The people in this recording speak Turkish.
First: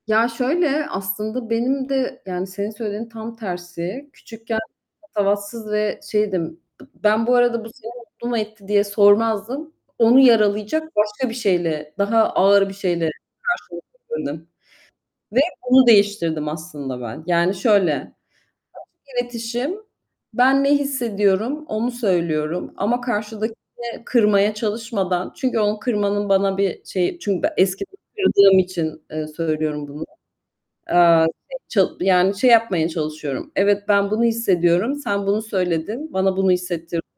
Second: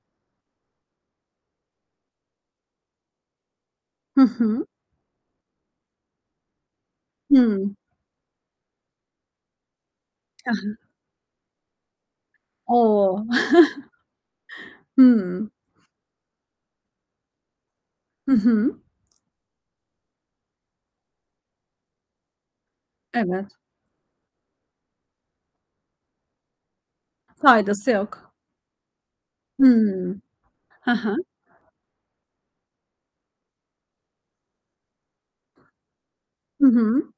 Ya, şöyle, aslında benim de, yani, senin söylediğinin tam tersi, Hı küçükken hı. patavatsız ve şeydim. B ben bu arada, "Bu Hıı! seni mutlu mu etti?" diye sormazdım. Onu He he. yaralayacak başka bir şeyle, daha ağır bir şeyle O! karşılık verirdim ve Hıı! bunu değiştirdim aslında ben. Yani, şöyle: Açık Hı hı. iletişim, ben ne hissediyorum onu söylüyorum ama Evet. karşıdakini kırmaya çalışmadan çünkü onu kırmanın bana bir şeyi Çünkü ben Faydası eskiden yok. kırıldığım için, ııı, söylüyorum bunu. Hımm, he he. Eee, şey çal yani, şey yapmaya çalışıyorum. Evet, ben bunu hissediyorum, sen bunu söyledin, bana bunu Hı hissettirdi hı.